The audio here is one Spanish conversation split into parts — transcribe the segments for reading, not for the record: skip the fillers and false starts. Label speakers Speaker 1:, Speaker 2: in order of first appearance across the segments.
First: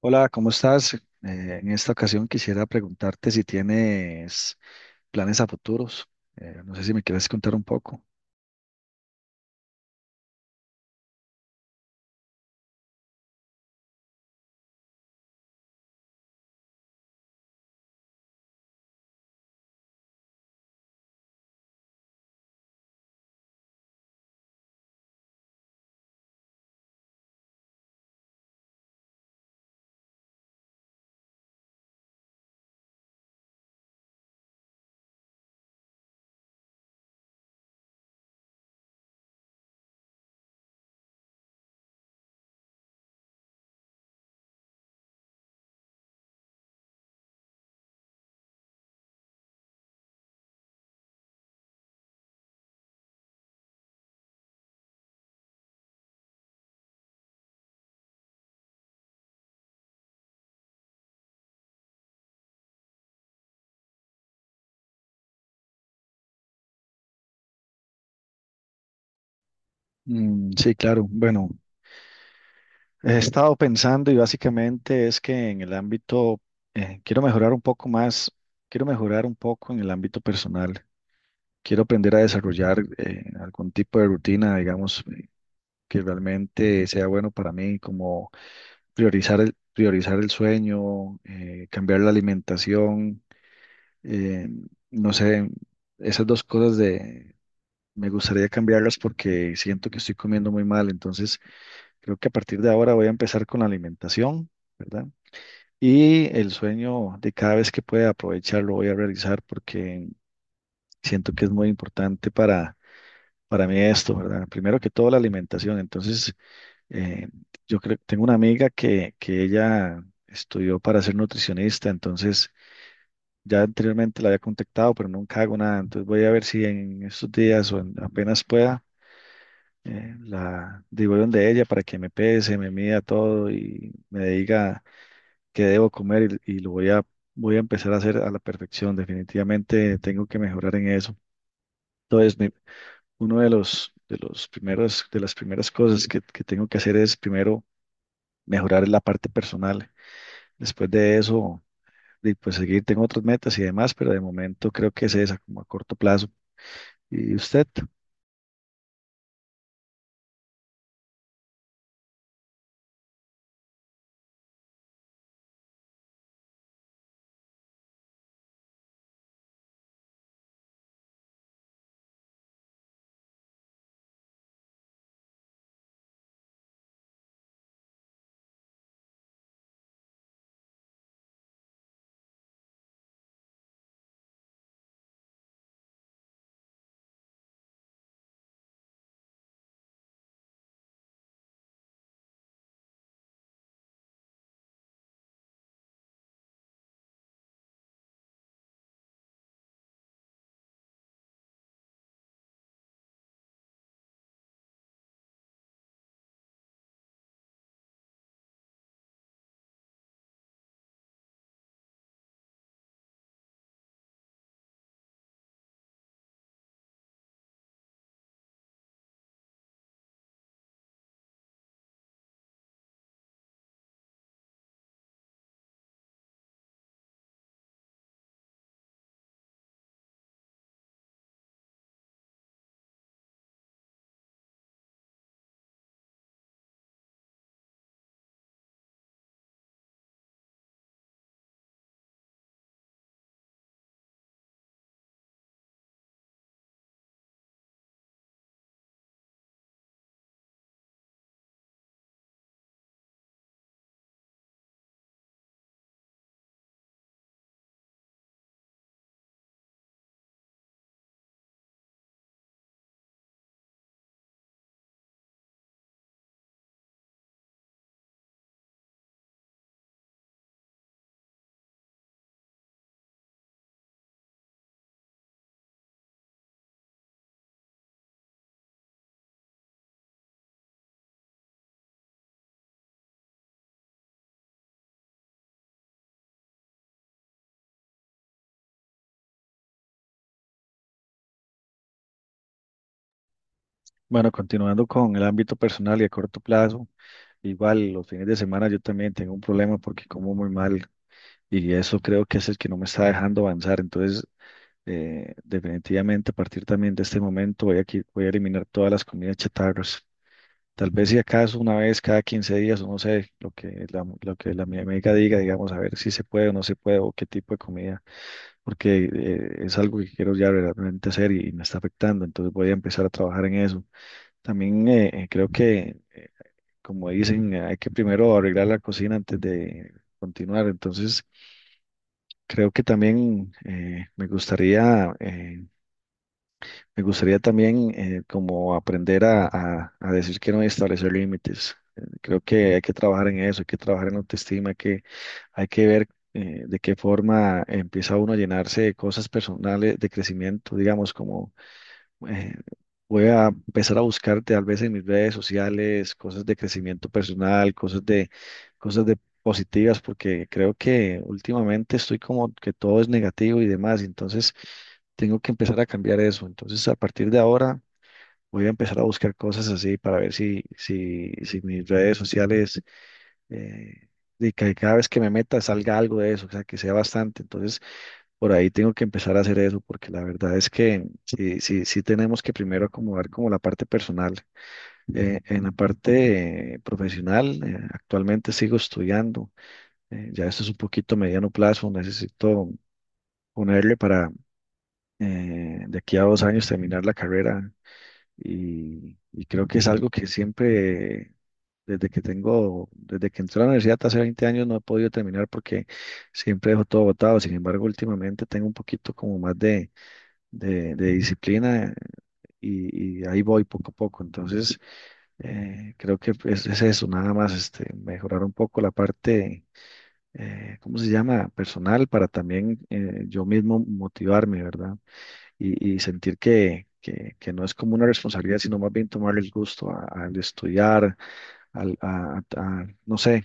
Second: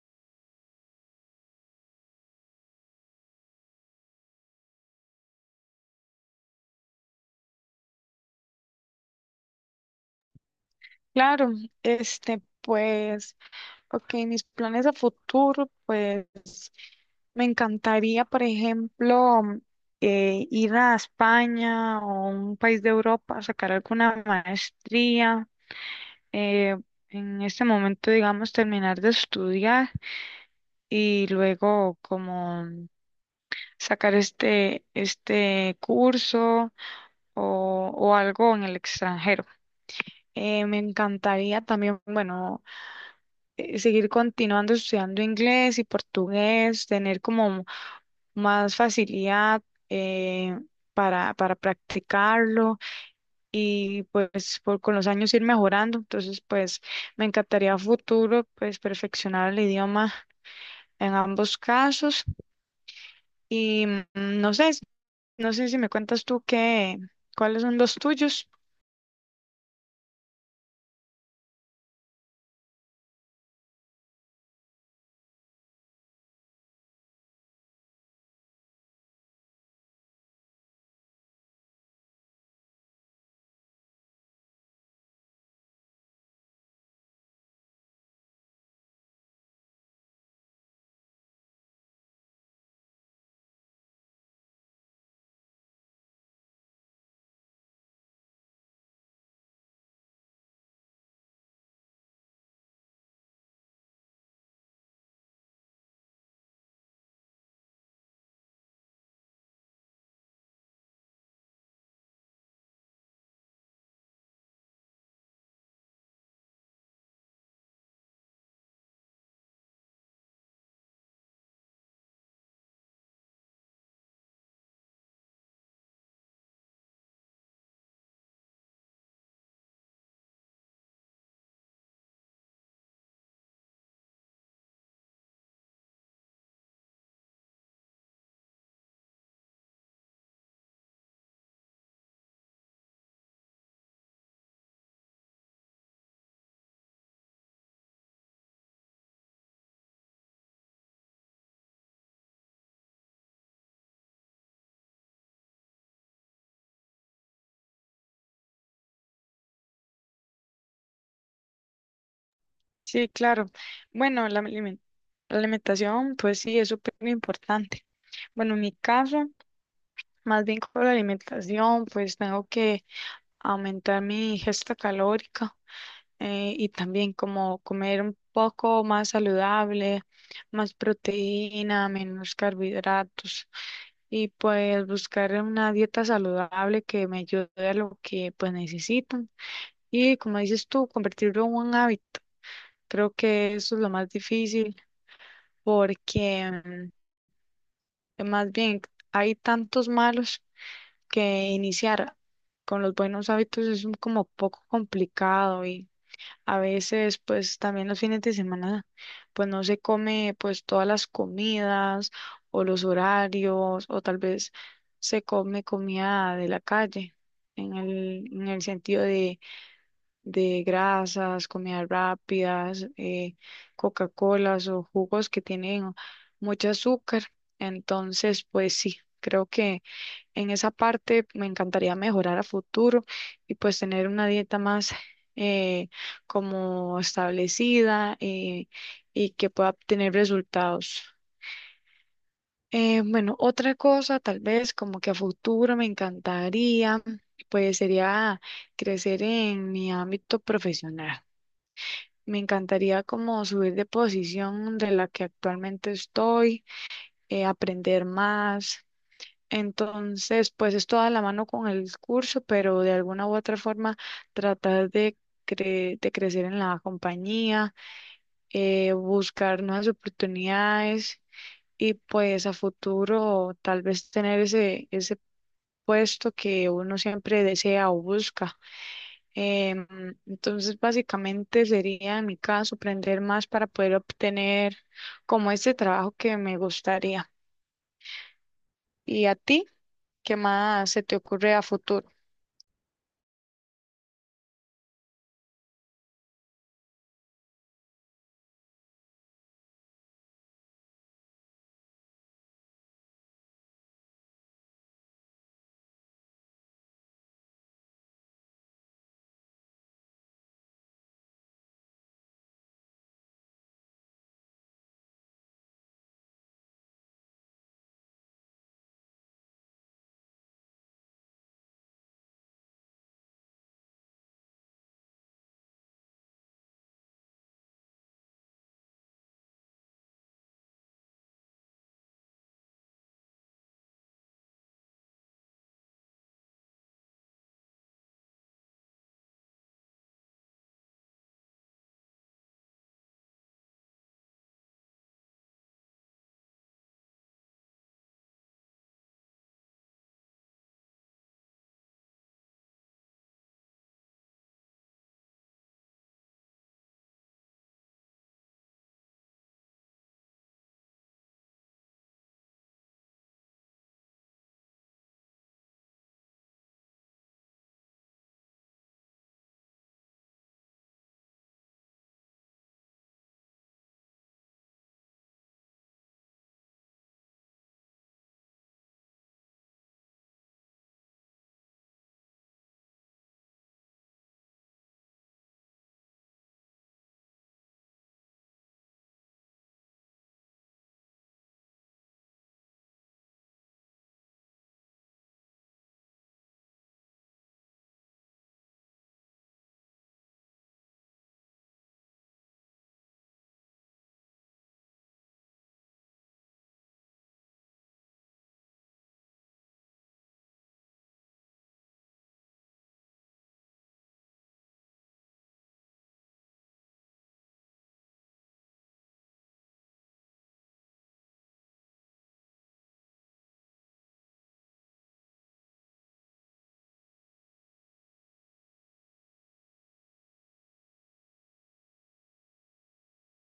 Speaker 1: Hola, ¿cómo estás? En esta ocasión quisiera preguntarte si tienes planes a futuros. No sé si me quieres contar un poco.
Speaker 2: Claro, este, pues, ok, mis planes a futuro, pues, me encantaría, por ejemplo, ir a España o un país de Europa a sacar alguna maestría. eh, en este momento, digamos, terminar de estudiar y luego como sacar este curso o algo en el extranjero. Me encantaría también. Bueno, seguir continuando estudiando inglés y portugués, tener como más facilidad, eh, para practicarlo y pues por, con los años ir mejorando. Entonces, pues me encantaría a futuro pues perfeccionar el idioma en ambos casos. y mm, no sé, no sé si me cuentas tú qué, cuáles son los tuyos.
Speaker 1: Sí, claro. Bueno, he estado pensando y básicamente es que en el ámbito, quiero mejorar un poco más, quiero mejorar un poco en el ámbito personal. Quiero aprender a desarrollar algún tipo de rutina, digamos, que realmente sea bueno para mí, como priorizar el sueño, cambiar la alimentación. Eh, no sé, esas dos cosas de me gustaría cambiarlas porque siento que estoy comiendo muy mal, entonces creo que a partir de ahora voy a empezar con la alimentación, ¿verdad? Y el sueño de cada vez que pueda aprovechar lo voy a realizar porque siento que es muy importante para mí esto, ¿verdad? Primero que todo la alimentación, entonces eh, yo creo tengo una amiga que ella estudió para ser nutricionista, entonces ya anteriormente la había contactado, pero nunca hago nada. Entonces voy a ver si en estos días o apenas pueda, la digo de ella para que me pese, me mida todo y me diga qué debo comer y voy a empezar a hacer a la perfección. Definitivamente tengo que mejorar en eso. Entonces, uno de los, de las primeras cosas que tengo que hacer es primero mejorar la parte personal. Después de eso, y, pues seguir, tengo otras metas y demás, pero de momento creo que es esa, como a corto plazo. Y usted,
Speaker 2: Sí, claro. Bueno, la la alimentación, pues sí, es súper importante. Bueno, en mi caso, más bien con la alimentación, pues tengo que aumentar mi ingesta calórica, y también como comer un poco más saludable, más proteína, menos carbohidratos y pues buscar una dieta saludable que me ayude a lo que pues necesitan. Y como dices tú, convertirlo en un hábito. Creo que eso es lo más difícil porque, más bien, hay tantos malos que iniciar con los buenos hábitos es como poco complicado. Y a veces pues también los fines de semana pues no se come pues todas las comidas o los horarios, o tal vez se come comida de la calle en el sentido de grasas, comidas rápidas, Coca-Colas o jugos que tienen mucho azúcar. Entonces pues sí, creo que en esa parte me encantaría mejorar a futuro y pues tener una dieta más, eh, como establecida, y que pueda obtener resultados. Bueno, otra cosa tal vez como que a futuro me encantaría, pues sería crecer en mi ámbito profesional. Me encantaría como subir de posición de la que actualmente estoy, aprender más. Entonces, pues es toda la mano con el curso, pero de alguna u otra forma tratar de, de crecer en la compañía, buscar nuevas oportunidades y pues a futuro tal vez tener ese puesto que uno siempre desea o busca. Em, entonces, básicamente sería en mi caso aprender más para poder obtener como este trabajo que me gustaría. ¿Y a ti? ¿Qué más se te ocurre a futuro?
Speaker 1: bueno, continuando con el ámbito personal y a corto plazo, igual los fines de semana yo también tengo un problema porque como muy mal y eso creo que es el que no me está dejando avanzar. Entonces, definitivamente a partir también de este momento voy a eliminar todas las comidas chatarras. Tal vez si acaso una vez cada 15 días o no sé, lo que la mi amiga diga, digamos, a ver si se puede o no se puede o qué tipo de comida, porque es algo que quiero ya realmente hacer y me está afectando. Entonces voy a empezar a trabajar en eso. También creo que, como dicen, hay que primero arreglar la cocina antes de continuar. Entonces, creo que también me gustaría también como aprender a decir que no y establecer límites. Creo que hay que trabajar en eso, hay que trabajar en la autoestima, hay que ver de qué forma empieza uno a llenarse de cosas personales, de crecimiento, digamos, como eh, voy a empezar a buscar tal vez en mis redes sociales cosas de crecimiento personal, cosas de positivas, porque creo que últimamente estoy como que todo es negativo y demás, entonces tengo que empezar a cambiar eso. Entonces, a partir de ahora voy a empezar a buscar cosas así para ver si mis redes sociales, eh, de que cada vez que me meta salga algo de eso, o sea, que sea bastante. Entonces, por ahí tengo que empezar a hacer eso, porque la verdad es que sí tenemos que primero acomodar como la parte personal. En la parte profesional, actualmente sigo estudiando. Ya esto es un poquito mediano plazo, necesito ponerle para de aquí a 2 años terminar la carrera y creo que es algo que siempre, desde que tengo, desde que entré a la universidad hace 20 años, no he podido terminar porque siempre dejo todo botado. Sin embargo, últimamente tengo un poquito como más de de disciplina y ahí voy poco a poco. Entonces, creo que es eso, nada más este, mejorar un poco la parte, ¿cómo se llama? Personal para también yo mismo motivarme, ¿verdad? Y sentir que no es como una responsabilidad, sino más bien tomarle el gusto al estudiar, al, a- no sé.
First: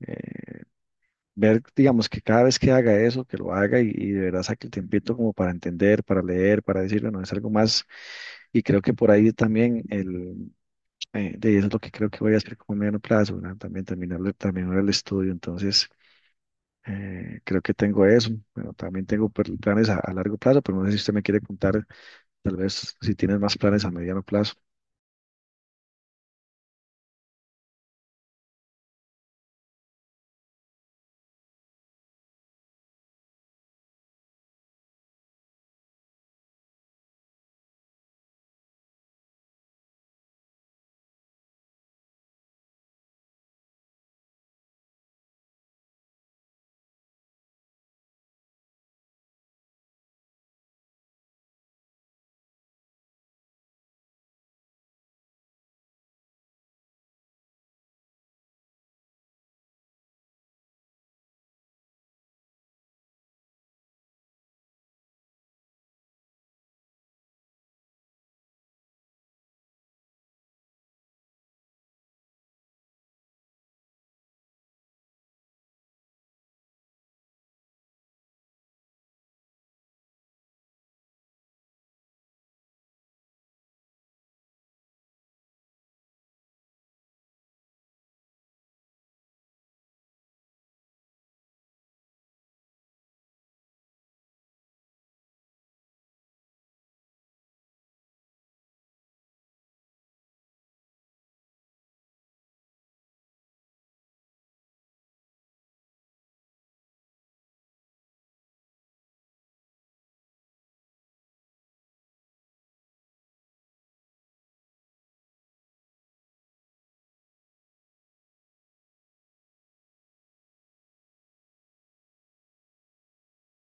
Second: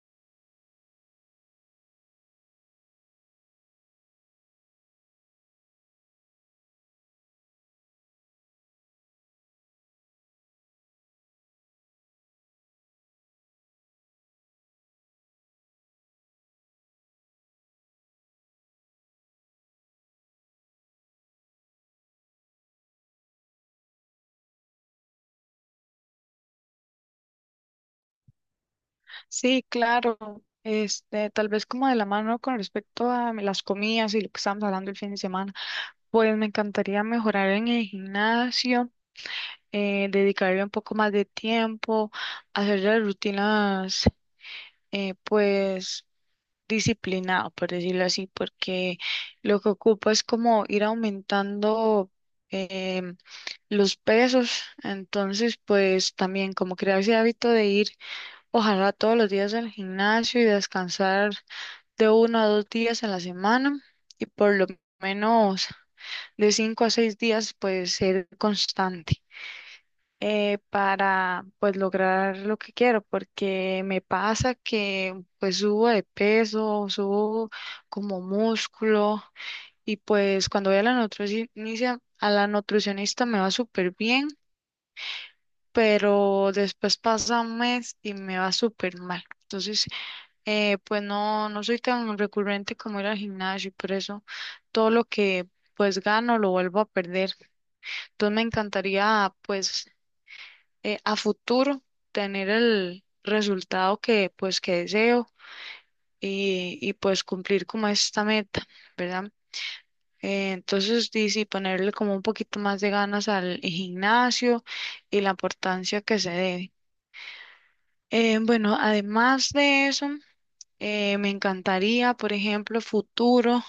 Speaker 1: eh, Ver, digamos, que cada vez que haga eso, que lo haga y de verdad saque el tiempito como para entender, para leer, para decir, bueno, es algo más. Y creo que por ahí también de eso es lo que creo que voy a hacer como a mediano plazo, ¿verdad? También terminar el estudio. Entonces, creo que tengo eso. Bueno, también tengo planes a largo plazo, pero no sé si usted me quiere contar, tal vez, si tienes más planes a mediano plazo.
Speaker 2: Sí, claro. Este, tal vez como de la mano con respecto a las comidas y lo que estábamos hablando el fin de semana, pues me encantaría mejorar en el gimnasio, dedicarle un poco más de tiempo, hacer las rutinas, pues disciplinado, por decirlo así, porque lo que ocupo es como ir aumentando, em, los pesos. Entonces pues también como crear ese hábito de ir ojalá todos los días al gimnasio y descansar de uno a dos días a la semana y por lo menos de cinco a seis días pues ser constante, para pues lograr lo que quiero, porque me pasa que pues subo de peso, subo como músculo y pues cuando voy a la nutricionista me va súper bien, pero después pasa un mes y me va súper mal. Entonces pues no, no soy tan recurrente como ir al gimnasio y por eso todo lo que pues gano lo vuelvo a perder. Entonces me encantaría pues, a futuro tener el resultado que pues que deseo, y pues cumplir como esta meta, ¿verdad? Entonces sí, ponerle como un poquito más de ganas al gimnasio y la importancia que se debe. Bueno, además de eso, me encantaría, por ejemplo, futuro,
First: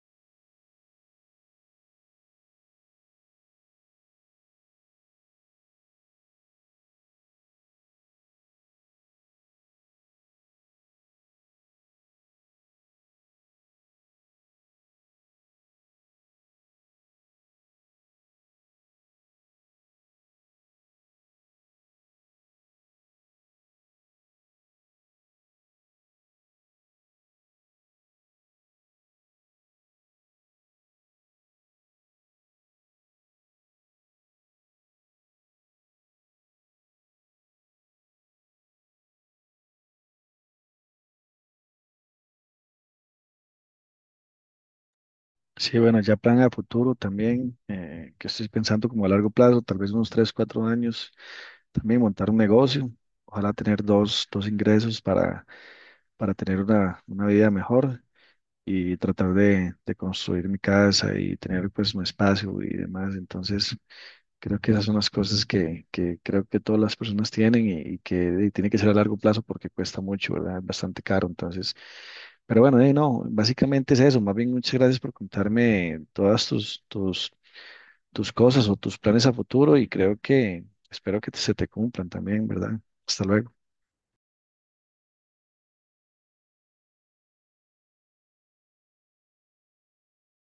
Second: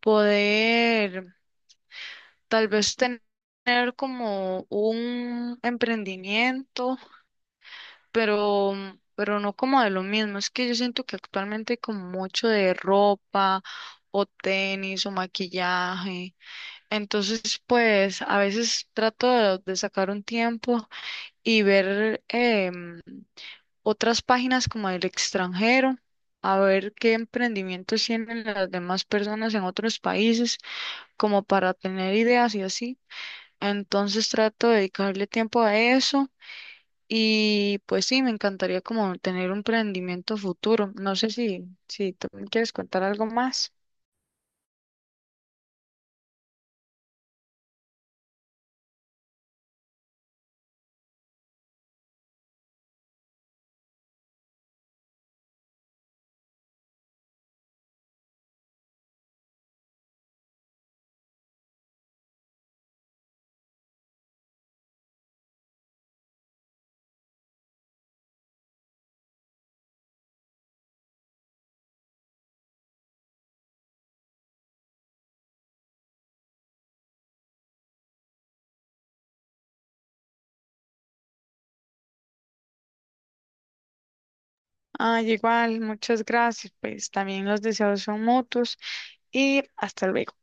Speaker 2: poder tal vez tener como un emprendimiento, pero, pero no como de lo mismo. Es que yo siento que actualmente hay como mucho de ropa o tenis o maquillaje. Entonces, pues a veces trato de sacar un tiempo y ver, otras páginas como del extranjero, a ver qué emprendimientos tienen las demás personas en otros países, como para tener ideas y así. Entonces trato de dedicarle tiempo a eso y pues sí, me encantaría como tener un emprendimiento futuro. No sé si, si tú me quieres contar algo más.
Speaker 1: Sí, bueno, ya plan a futuro también, que estoy pensando como a largo plazo, tal vez unos 3 o 4 años también montar un negocio, ojalá tener dos, dos ingresos para tener una vida mejor y tratar de construir mi casa y tener pues mi espacio y demás. Entonces, creo que esas son las cosas que creo que todas las personas tienen y que tiene que ser a largo plazo porque cuesta mucho, ¿verdad? Es bastante caro. Entonces, pero bueno, no, básicamente es eso. Más bien, muchas gracias por contarme todas tus, tus, tus cosas o tus planes a futuro y creo que espero que se te cumplan también, ¿verdad? Hasta luego.
Speaker 2: Ay, igual, muchas gracias. Pues también los deseos son mutuos y hasta luego.